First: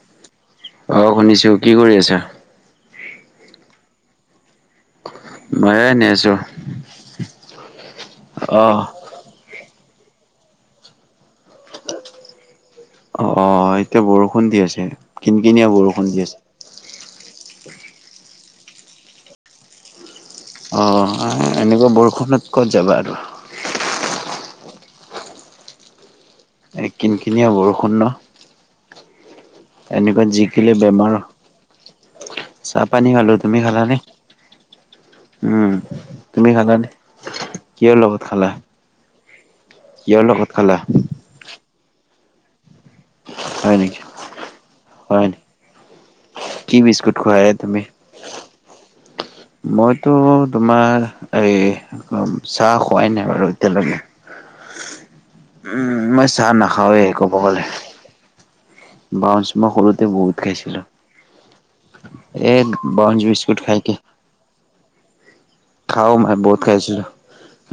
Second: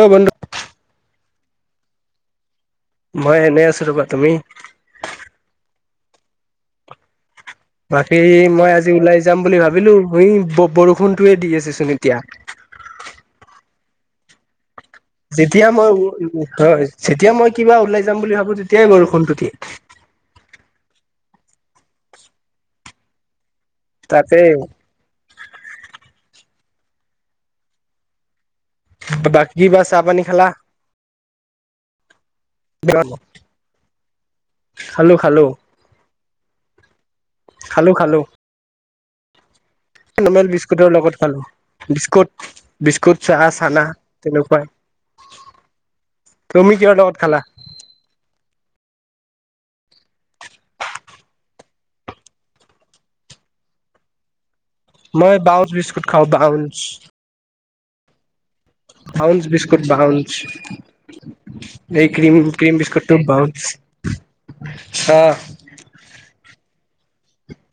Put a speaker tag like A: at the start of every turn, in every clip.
A: অ বন্ধু
B: অ শুনিছো, কি কৰি আছা?
A: মই এনে আছো ৰ'বা, তুমি?
B: ময়ো এনে আছো।
A: বাকী এই মই
B: অহ
A: আজি ওলাই যাম বুলি ভাবিলো। এই ব-বৰষুণটোয়ে দি আছেচোন এতিয়া।
B: অ অ, এতিয়া বৰষুণ দি আছে। কিন
A: যেতিয়া
B: কিনিয়া
A: মই
B: বৰষুণ দি আছে
A: হয় যেতিয়া মই কিবা ওলাই যাম বুলি ভাবো তেতিয়াই বৰষুণটো দিয়ে।
B: অই এনেকুৱা বৰষুণত ক'ত যাবা আৰু।
A: তাকেই।
B: এই কিন-কিনিয়া বৰষুণ ন!
A: বা বাক
B: এনেকুৱাত জিকিলে বেমাৰ হ, চাহ-পানী খালোঁ, তুমি খালানে?
A: খালোঁ খালোঁ।
B: উম তুমি খালানে?
A: খালো
B: কিহৰ
A: খালো
B: লগত খালা? কিহৰ লগত
A: নৰ্মেল
B: খালা
A: বিস্কুটৰ লগত খালোঁ, বিস্কুট। বিস্কুট, চাহ,
B: হয়
A: চানা
B: নেকি হয়
A: তেনেকুৱাই।
B: নেকি
A: তুমি
B: কি
A: কিহৰ
B: বিস্কুট
A: লগত খালা?
B: খোৱাই তুমি মইতো, তোমাৰ এই চাহ খুৱাই নাই বাৰু এতিয়ালৈকে।
A: মই বাউন্স বিস্কুট
B: উম'
A: খাওঁ
B: মই চাহ
A: বাউন্স
B: নাখাওঁ ৱে ক'ব গ'লে।
A: বাউঞ্চ
B: বাউন্স মই
A: বিস্কুট,
B: সৰুতে
A: বাউঞ্চ।
B: বহুত খাইছিলো
A: এই ক্ৰীম,
B: এ
A: ক্ৰীম বিস্কুটটো
B: বঞ্চ বিস্কুট
A: বাউন্স
B: খাইকে
A: অ'
B: খাওঁ মই বহুত খাইছিলোঁ,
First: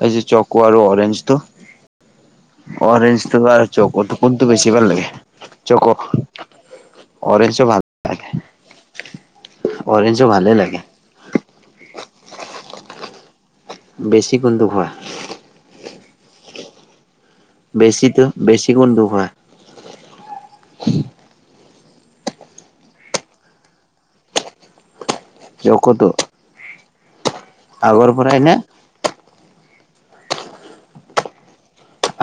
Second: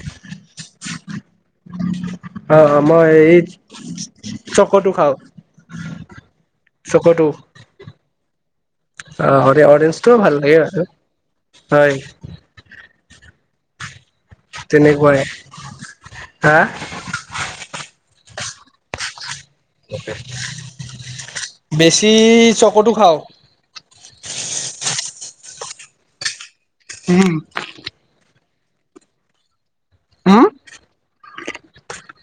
B: এই যে চক' আৰু অৰেঞ্জটো।
A: অ মই
B: অৰেঞ্জটো
A: এই
B: বা চক'টো কোনটো বেছি ভাল
A: চকটো
B: লাগে?
A: খাওঁ
B: চক'।
A: চক'টো আহ, অৰেঞ্চটো
B: অৰেঞ্জো
A: ভাল
B: ভালে
A: লাগে আৰু। হয়।
B: বেছি কোনটো? খোৱা
A: তেনেকুৱাই, হা?
B: বেছিতো, বেছি কোনটো খোৱা?
A: বেছি চক'তো খাওঁ।
B: চকতো?
A: উম'
B: আগৰ পৰাই নে?
A: উম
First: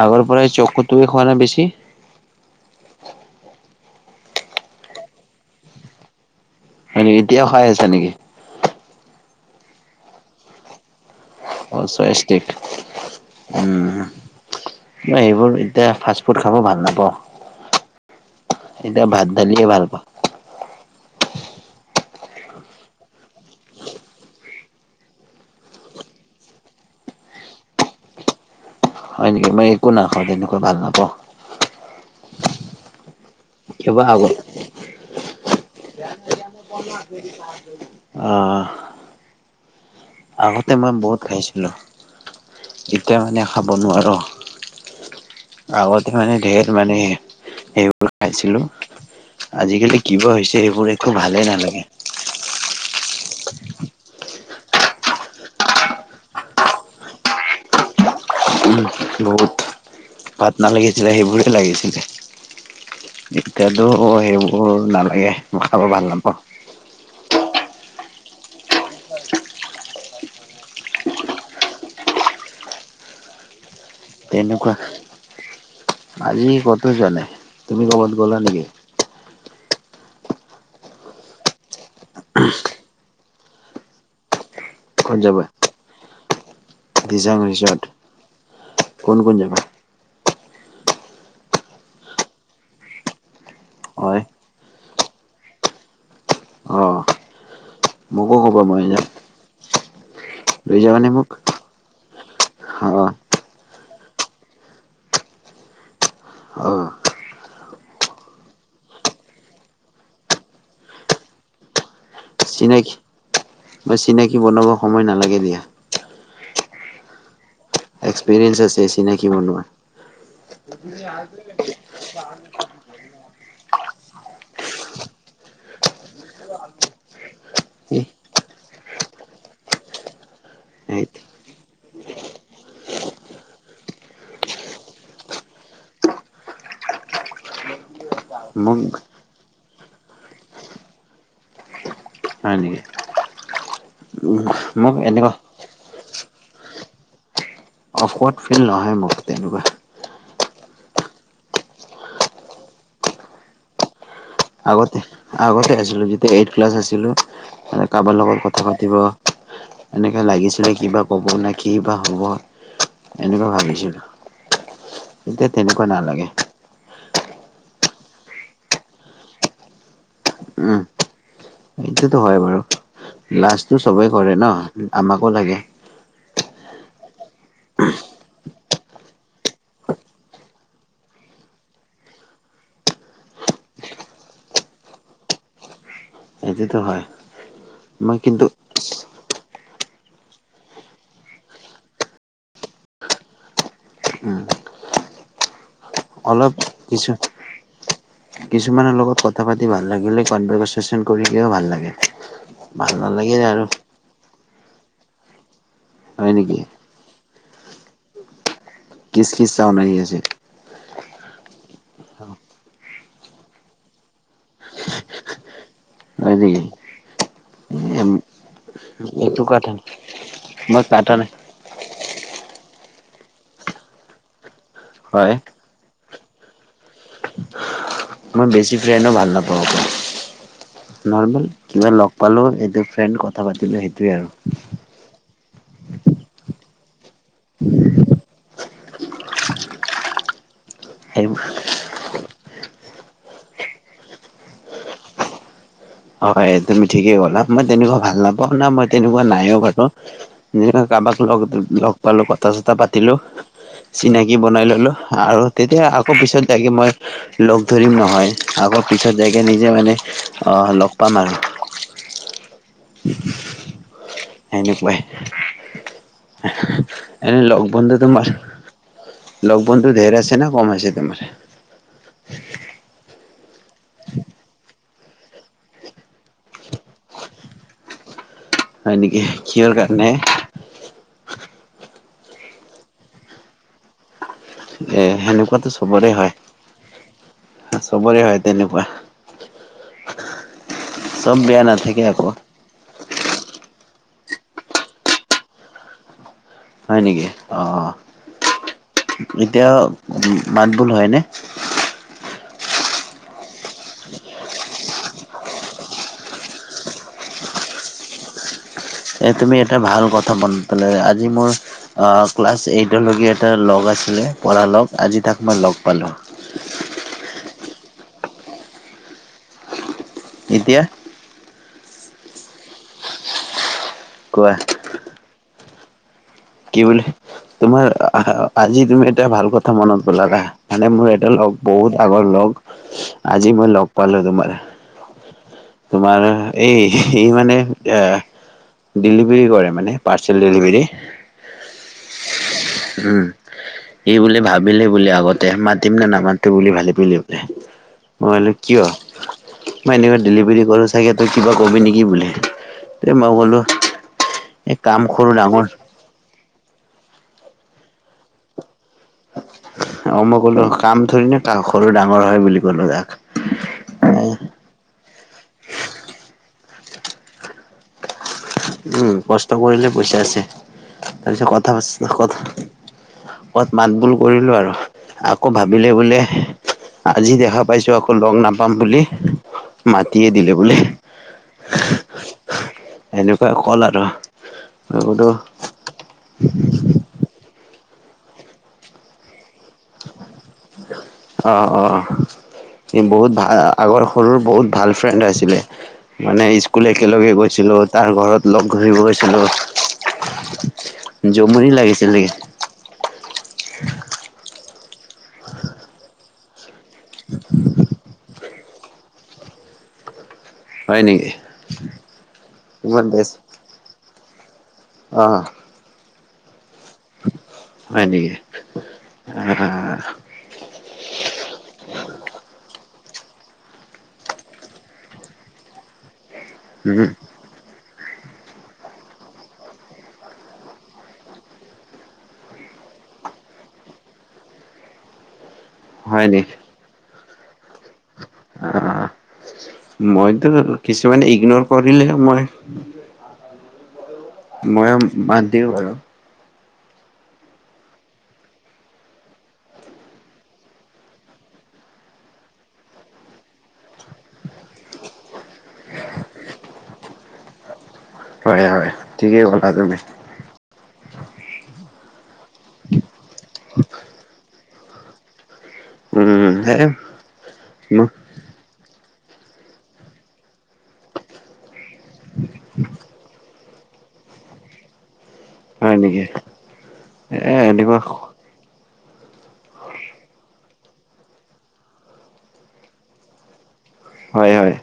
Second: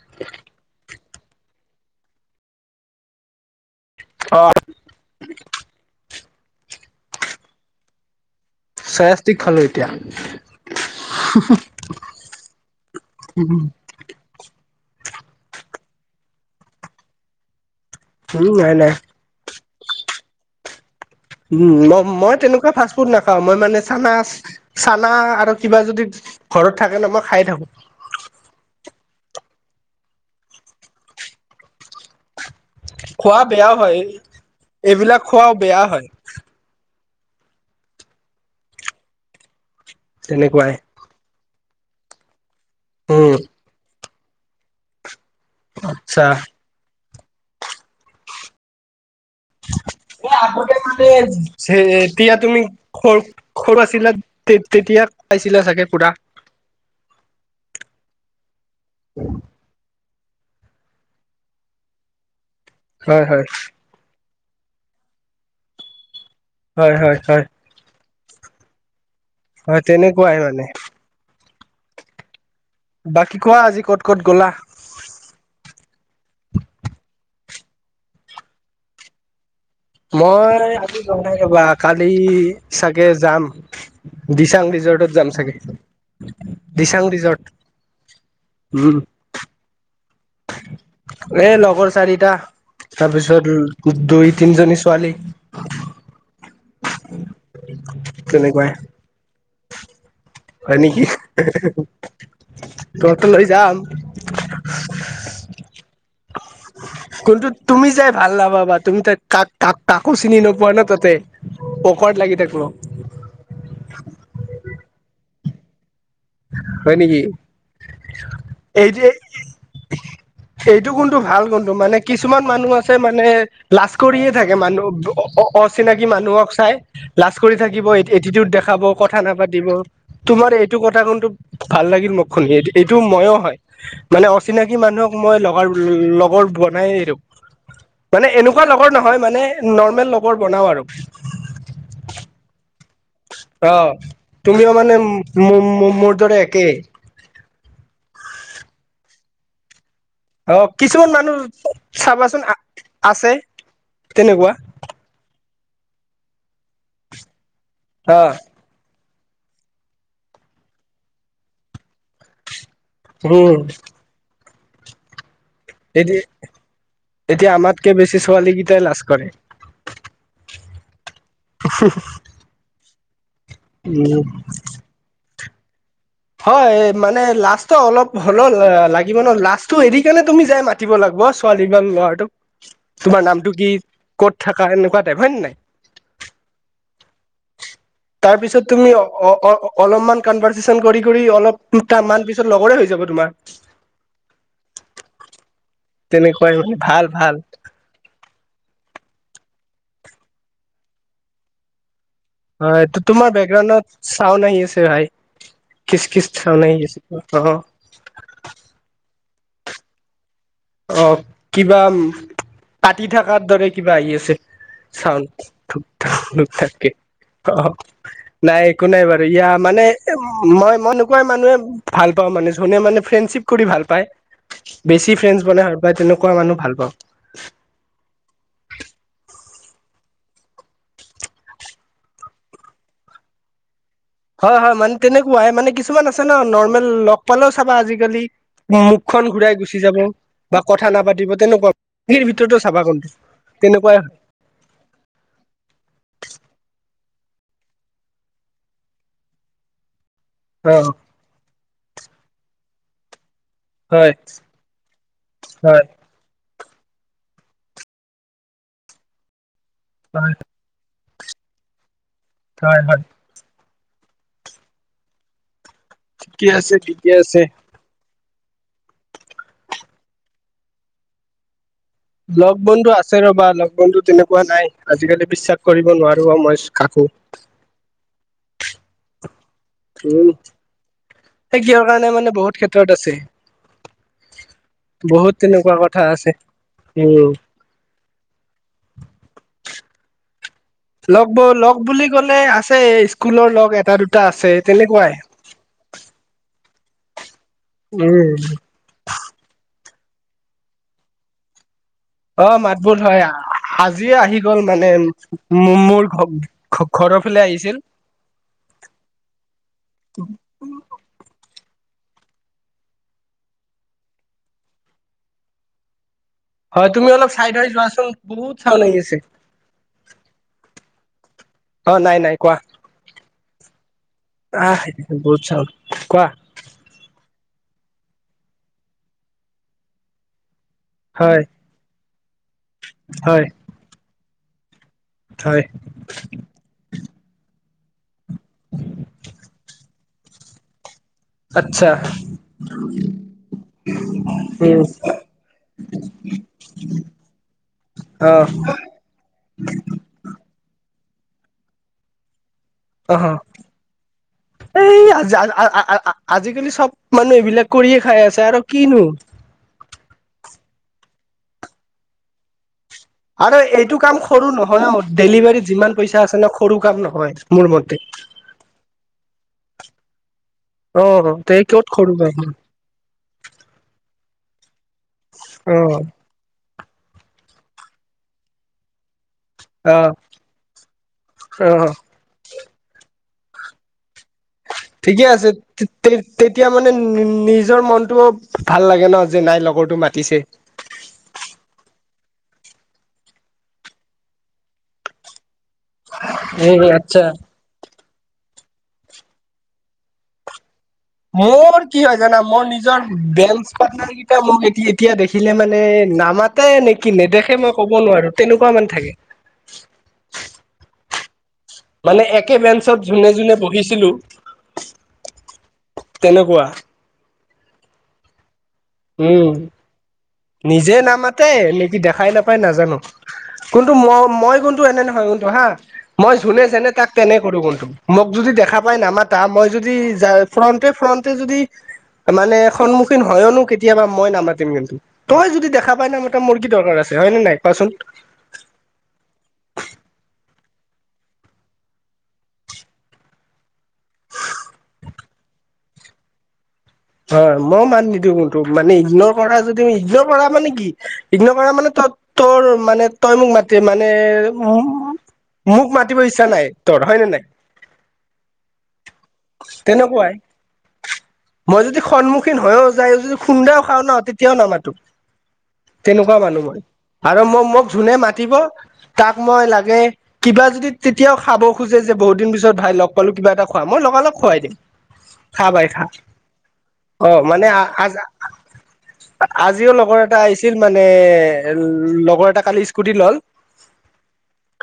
B: আগৰ পৰাই চকটোৱে খোৱা নে বেছি?
A: অ'
B: ই এতিয়াও খাই আছা নেকি?
A: চয়া ইষ্টিক খালোঁ এতিয়া।
B: অ' চয়াইষ্টিক উম'। না সেইবোৰ এতিয়া ফাষ্ট ফুড খাব ভাল নাপাওঁ।
A: উম নাই নাই
B: এতিয়া ভাত, দালিয়ে ভাল পাওঁ।
A: উম' ম মই তেনেকুৱা ফাষ্ট ফুড নাখাওঁ, মই মানে চানা চানা আৰু কিবা যদি ঘৰত থাকে ন, মই খাই থাকোঁ।
B: হয় নেকি, মই একো নাখাওঁ তেনেকুৱা ভাল নাপাওঁ।
A: খোৱা বেয়াও হয়,
B: কিবা আগত
A: এইবিলাক খোৱাও বেয়া হয়।
B: অ'হ আগতে
A: তেনেকুৱাই
B: মই বহুত খাইছিলোঁ, এতিয়া
A: উম
B: মানে খাব নোৱাৰো। আগত
A: আচ্ছা
B: মানে ধেই মানে সেই সেইবোৰ খাইছিলোঁ।
A: এই আগতে মানে এই
B: নালাগে
A: তেতিয়া তুমি সৰ সৰু আছিলা, তেতিয়া খাইছিলা চাগে পুৰা।
B: উম' বহুত। ভাত নালাগিছিলে, সেইবোৰে লাগিছিলে।
A: হয় হয়
B: এতিয়া টো হ সেইবোৰ নালাগে, মই খাব ভাল নাপাওঁ।
A: হয়, হয়, হয়, হয় তেনেকুৱাই মানে। বাকী কোৱা আজি? ক'ত ক'ত গ'লা
B: তেনেকুৱা। আজি ক'তো যোৱা নাই, তুমি ক'ৰবাত গ'লা নেকি?
A: মই কালি চাগে যাম দিচাং ৰিজৰ্ট। দিচাং ৰিজৰ্ট
B: ক'ত
A: যাম
B: যাবা
A: চাগে, দিচাং ৰিজৰ্ট উম'।
B: কোন কোন যাবা?
A: এ লগৰ চাৰিটা, তাৰপিছত
B: হয়
A: দুই তিনিজনী ছোৱালী।
B: অ',
A: তেনেকুৱাই
B: [unintelligible]
A: হয়
B: লৈ
A: নেকি?
B: যাবানে মোক অ
A: তহতলৈ যাম। [inaudible]
B: অ'।
A: কন্তু তুমি যাই ভাল নাপাবা তুমি তাত কা-কা-কা-কাকো চিনি নোপোৱা ন', তাতে। [unintelligible] লাগি থাকিব।
B: চিনাকি [unintelligible] বনাব সময় নালাগে দিয়া।
A: হয় নেকি?
B: এক্সপেৰিয়েঞ্চ আছে চিনাকি বনোৱা।
A: সেইটো কোনটো ভাল কোনটো মানে কিছুমান মানুহ আছে, মানে লাজ কৰিয়ে থাকে, মানুহ অ-অ-অচিনাকি মানুহক চাই। লাজ কৰি থাকিব, এটি-এটিটিউড দেখাব, কথা নাপাতিব তোমাৰ এইটো কথা কোন ভাল লাগিল মোক শুনি, এই-এইটো মইয়ো হয়। মানে অচিনাকি মানুহক মই লগৰ ল-লগৰ বনাইয়ে এৰো। মানে এনেকুৱা
B: মোক
A: লগৰ নহয়, মানে নৰ্মেল লগৰ বনাও আৰু।
B: হয় নেকি?
A: অ', তুমিও
B: মোক
A: মানে
B: এনেকুৱা
A: মো-মো-মোৰ দৰে একেই।
B: অফৱৰ্ড ফিল নহয় মোৰ তেনেকুৱা।
A: অ', কিছুমান মানুহ চাবাচোন আ-আছে, তেনেকুৱা।
B: আগতে, আগতে আছিলো যেতিয়া এইট ক্লাছ আছিলো কাবাৰ
A: অ
B: লগত কথা কথা পাতিব, এনেকে লাগিছিলে কিবা, ক'ব নে কি? কিবা হ'ব? এনেকুৱা
A: উম
B: ভাবিছিলো, এতিয়া তেনেকুৱা
A: এ
B: নালাগে।
A: এতিয়া আমাতকে বেছি ছোৱালীকেইটাই লাজ কৰে।
B: উম, এইটোতো হয় বাৰু, লাজটো সবেই
A: উম,
B: কৰে ন'। উম, আমাকো লাগে।
A: হয়, মানে লাচটো অলপ হল লাগিব ন', লাচটো এৰি কেনে তুমি যাই মাতি পাতিব লাগিব, ছোৱালী বা ল'ৰাটোক তোমাৰ নামটো কি? ক'ত থাকা? এনেকুৱা টাইপ হয় নাই?
B: এইটোতো হয়। মই কিন্তু
A: তাৰপিছত তুমি অ-অ-অলপমান কনভাৰ্চেচন কৰি, কৰি অলপান পিছত লগৰে হৈ যাব তোমাৰ।
B: উম,
A: তেনেকুৱাই
B: অলপ
A: মানে ভাল
B: পিছত।
A: ভাল
B: কিছুমানৰ লগত কথা পাতি ভাল লাগিলে, কণভাৰ্চেচন কৰিও ভাল লাগে।
A: হয়
B: ভাল
A: এটো, তোমাৰ
B: নালাগিল আৰু
A: বেকগ্ৰাউণ্ডত চাওন আহি আছে ভাই কিচ কিচ
B: হয় নেকি
A: চাওন আহি আছে, [unintelligible]
B: কিচ কিচ ছাউণ্ড আহি আছে।
A: অ', কিবা, কাটি থকাৰ দৰে কিবা আহি আছে। ছাউণ্ড
B: হয় নেকি
A: [unintelligible] নাই একো নাই, বাৰু
B: এইটো
A: ইয়া
B: কথা
A: মানে মই, মই
B: কটা
A: এনেকুৱাই
B: নাই
A: মানুহে ভাল পাওঁ মানে যোনে মানে ফ্ৰেণ্ডশিপ কৰি ভাল পায়, বেছি
B: হয়
A: ফ্ৰেণ্ডচ মানে বা তেনেকুৱা মানুহ ভাল পাওঁ।
B: মই বেছি ফ্ৰেণ্ডো ভাল নাপাওঁ। নৰ্মেল কিবা লগ পালো, এইটো ফ্ৰেণ্ড কথা পাতিলো, সেইটোৱে আৰু।
A: হয়, হয়, মানে তেনেকুৱাই মানে কিছুমান আছে ন', নৰ্মেল লগ পালেও চাবা আজিকালি মুখখন ঘূৰাই গুচি যাব বা কথা
B: সেই
A: নাপাতিব তেনেকুৱা ভিতৰতো চাবা কোনটো তেনেকুৱাই
B: হয়, তুমি ঠিকেই ক'লা। মই তেনেকুৱা ভাল নাপাওঁ, না মই তেনেকুৱা নাইও বাৰু।
A: অ
B: কাৰোবাক লগ, লগ পালো কথা-চথা পাতিলো।
A: হয়
B: চিনাকি বনাই ল'লো আৰু
A: হয়
B: তেতিয়া
A: হয়
B: আক আকৌ পিছত যাকে মই লগ ধৰিম নহয়, আগৰ পিছত যাকে নিজে মানে
A: হয়
B: [unintelligible]
A: হয়, হয়।
B: এনেকুৱাই,
A: ঠিকে আছে ঠিকে আছে
B: এনে লগ-বন্ধু তোমাৰ লগ-বন্ধু ধেৰ আছে নে? কম আছে তোমাৰ?
A: লগ-বন্ধু আছে ৰ'বা, লগ বন্ধু তেনেকুৱা নাই, আজিকালি বিশ্বাস কৰিব নোৱাৰো মই কাকো।
B: হয় নেকি! কিহৰ কাৰণে?
A: উম, সেই কিহৰ কাৰণে মানে বহুত ক্ষেত্ৰত আছে।
B: এ
A: বহুত
B: সেনেকুৱাতো
A: তেনেকুৱা কথা
B: চবৰে হয়।
A: আছে। উম।
B: চবৰে হয় তেনেকুৱা। [inaudible]
A: লগ ব,
B: বেয়া
A: লগ
B: নাথাকে
A: বুলি
B: আকৌ
A: ক'লে আছে স্কুলৰ লগ এটা-দুটা আছে, তেনেকুৱাই।
B: হয় নেকি, অ', অ',
A: উম
B: এতিয়া মাত বোল হয় নে?
A: অ, মাত-বোল হয়। আজিয়ে আহি গ'ল মানে, মোৰ ঘ, ঘৰৰ ফালে আহিছিল।
B: এ, তুমি এটা ভাল কথা মনত পালা, আজি মোৰ ক্লাছ এইটলৈকে এটা লগ আছিলে, পঢ়া লগ, আজি তাক মই লগ পালোঁ।
A: হয়, তুমি অলপ চাইদ হৈ যোৱাচোন, বহুত চাউণ্ড আহি আছে।
B: এতিয়া?
A: অ, নাই-নাই কোৱা?
B: কোৱা
A: আহ, বহুত চাউণ্ড, কোৱা?
B: কি বুলি? তোমাৰ আজি তুমি এটা ভাল কথা মনত পেলালা। মানে মোৰ এটা
A: হয়
B: লগ বহুত আগৰ লগ,
A: হয়
B: আজি মই লগ পালো তোমাৰ।
A: হয়।
B: তোমাৰ এই সি মানে এ ডেলিভাৰী কৰে মানে, পাৰ্চেল ডেলিভাৰী।
A: আচ্ছা!
B: উম। সি বোলে ভাবিলে
A: উম
B: বোলে আগতে, মাতিম নে নামাটো বুলি ভাবিলে বোলে। মই
A: অ',
B: বোলো কিয়? মই এনেকুৱা ডেলিভাৰী কৰো চাগে, তই কিবা কবি নেকি বোলে। তে
A: অ, অ,
B: মই ক'লো এই কাম সৰু ডাঙৰ
A: [unintelligible] আজিকালি চব মানুহ এইবিলাক কৰিয়ে খাই আছে আৰু কিনো।
B: অ, মই ক'লো, কাম থৰি না কা সৰু-ডাঙৰ হয় বুলি ক'লো তাক।
A: আৰু এইটো কাম সৰু নহয়, ডেলিভাৰীত যিমান পইচা আছে ন, সৰু কাম নহয়, মোৰ মতে।
B: উম, কষ্ট কৰিলে পইচা আছে,
A: অ',
B: তাৰপিছত
A: তে ক'ত সৰু কাম
B: কথা-কথা [unintelligible] মাত- বোল কৰিলো আৰু আকৌ ভাবিলে
A: অ',
B: বোলে আজি দেখা পাইছো, আকৌ লগ নাপাম বুলি মাতিয়ে দিলে বোলে।
A: অ, অ।
B: এনেকুৱা হ'ল আৰু। মই
A: ঠিকে
B: বোলো
A: আছে, তে তেতিয়া মানে নিজৰ মনতটোও ভাল লাগে ন, যে নাই লগৰটো মাতিছে।
B: অ, অ। স বহুত ভাল আগৰ সৰুৰ বহুত ভাল ফ্ৰেণ্ড আছিলে মানে স্কুল এ একেলগে গৈছিলো তাৰ ঘৰত লগ ধৰিব গৈছিলোঁ জমনি
A: মোৰ কি
B: লাগিছিল
A: হয় জানা মই নি বেঞ্চ পাৰ্টনাৰ কেইটাই মোক এ এতিয়া দেখিলে মানে নামাত ত নেকি নেদেখে মই ক'ব নোৱাৰো তেনেকুৱা মানে থাকে
B: হয় নেকি
A: মানে একে বেঞ্চত
B: তোমাৰ
A: যোনে যোনে বহিছিলো
B: অ
A: তেনেকুৱা
B: হয় নেকি
A: উম
B: আহ
A: নিজে নামাতে নেকি দেখাই নাপায় নাজানো কোনটো মই মই কোনটো এনে নহয় কোনটো হা মই যোনে যেনে
B: উম
A: তাক তেনে কৰো‌ ম‌ই মোক যদি দেখা পাই নামাতা মই যদি য ফ্ৰণ্টে ফ্ৰণ্টে যদি মানে সন্মুখীন হয়নো কেতিয়াবা মই নামাতিম কিন্তু তই যদি দেখা পাই নাই ম
B: হয়
A: এটা
B: নেকি
A: মোৰ কি দৰকাৰ আছে হয় নে নাই কোৱাচোন
B: অ মইতো কিছুমানে ইগনৰ কৰিলে মই মই বাদ দিওঁ আৰু
A: হয় মই মাত নিদিওঁ ত মানে ইগন কৰা যদি ইগনৰ কৰা মানে কি ইগন কৰা মানে তই তোৰ মানে তই মোক মাতি মানে মোক মাতিব ইচ্ছা নাই তোৰ হয়নে নাই
B: হয় হয় ঠিকেই কলা তুমি
A: তেনেকুৱাই মই যদি সন্মুখীন হৈয়ো যায় যদি সুন্দাও খাওঁ ন তেতিয়াও নামাতো তেনেকুৱা
B: উম
A: মানুহ
B: হে
A: মই আৰু মই মোক যোনে মাতি তাক মই লাগে কিবা যদি তেতিয়াও খাব খোজে যে বহুত দিন পিছত ভাই লগ পালো কিবা এটা খোৱা মই লগা লগ খোৱাই দিম খা ভাই
B: হয়
A: খা
B: নেকি
A: অ
B: এ এনেকুৱা
A: মানে আজিও লগৰ এটা আহিছিল মানে লগৰ এটা কালি স্কুটি ল'ল
B: হয় হয়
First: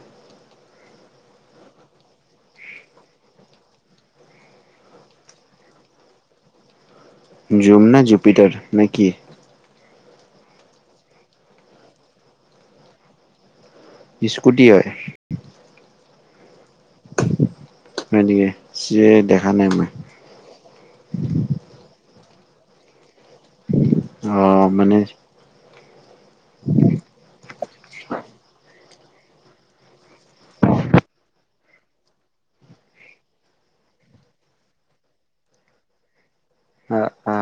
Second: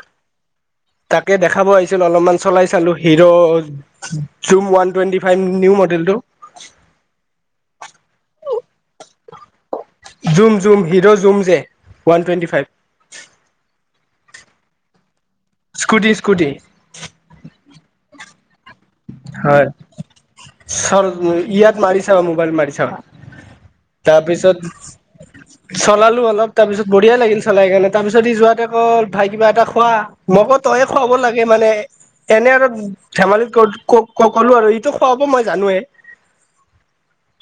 A: তাকে দেখাব আহিছিলো অলপমান চলাই চালো হিৰ' চুম ওৱান টুৱেণ্টি ফাইভ নিউ মডেলটো
B: জুম না জুপিটাৰ নে কি
A: জুম জুম হিৰ' জুম যে ৱান টুৱেণ্টি ফাইভ
B: স্কুটি হয়
A: স্কুটি স্কুটি
B: হয় নেকি সে দেখা নাই মই
A: চ ইয়াত মাৰি ছাবা মোবাইল মাৰি ছাবা
B: অ
A: তাৰপিছত
B: মানে
A: চলাল অলপ তাৰপিছত বঢিয়া লাগিল চাই কাৰণ তাৰ পিছত ই যোৱাতেকৌ ভাই কিবা এটা খোৱা মকো তয়ে খুৱাব লাগে মানে এনে আৰু ধেমালি কৰ ক ক'লো আৰু এইটো খোৱাাব মই জানোৱে
B: অ অ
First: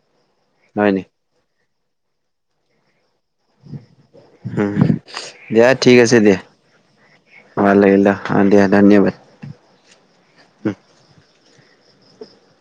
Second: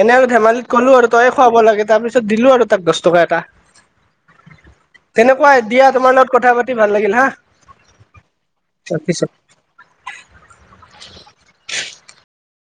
A: এনে আৰু ধেমালিত
B: হয়
A: কলো
B: নি
A: আৰু তইয়ে খুৱাব লাগে তাৰপিছত দিলো আৰু তাক দছ টকা এটা
B: উম,
A: তেনেকুৱাই
B: দিয়া ঠিক
A: তোমাৰ
B: আছে
A: লগত
B: দিয়া।
A: কথা পাতি ভাল লাগিল হা
B: ভাল লাগিল, অ', দিয়া ধন্যবাদ
A: ৰাখিছো।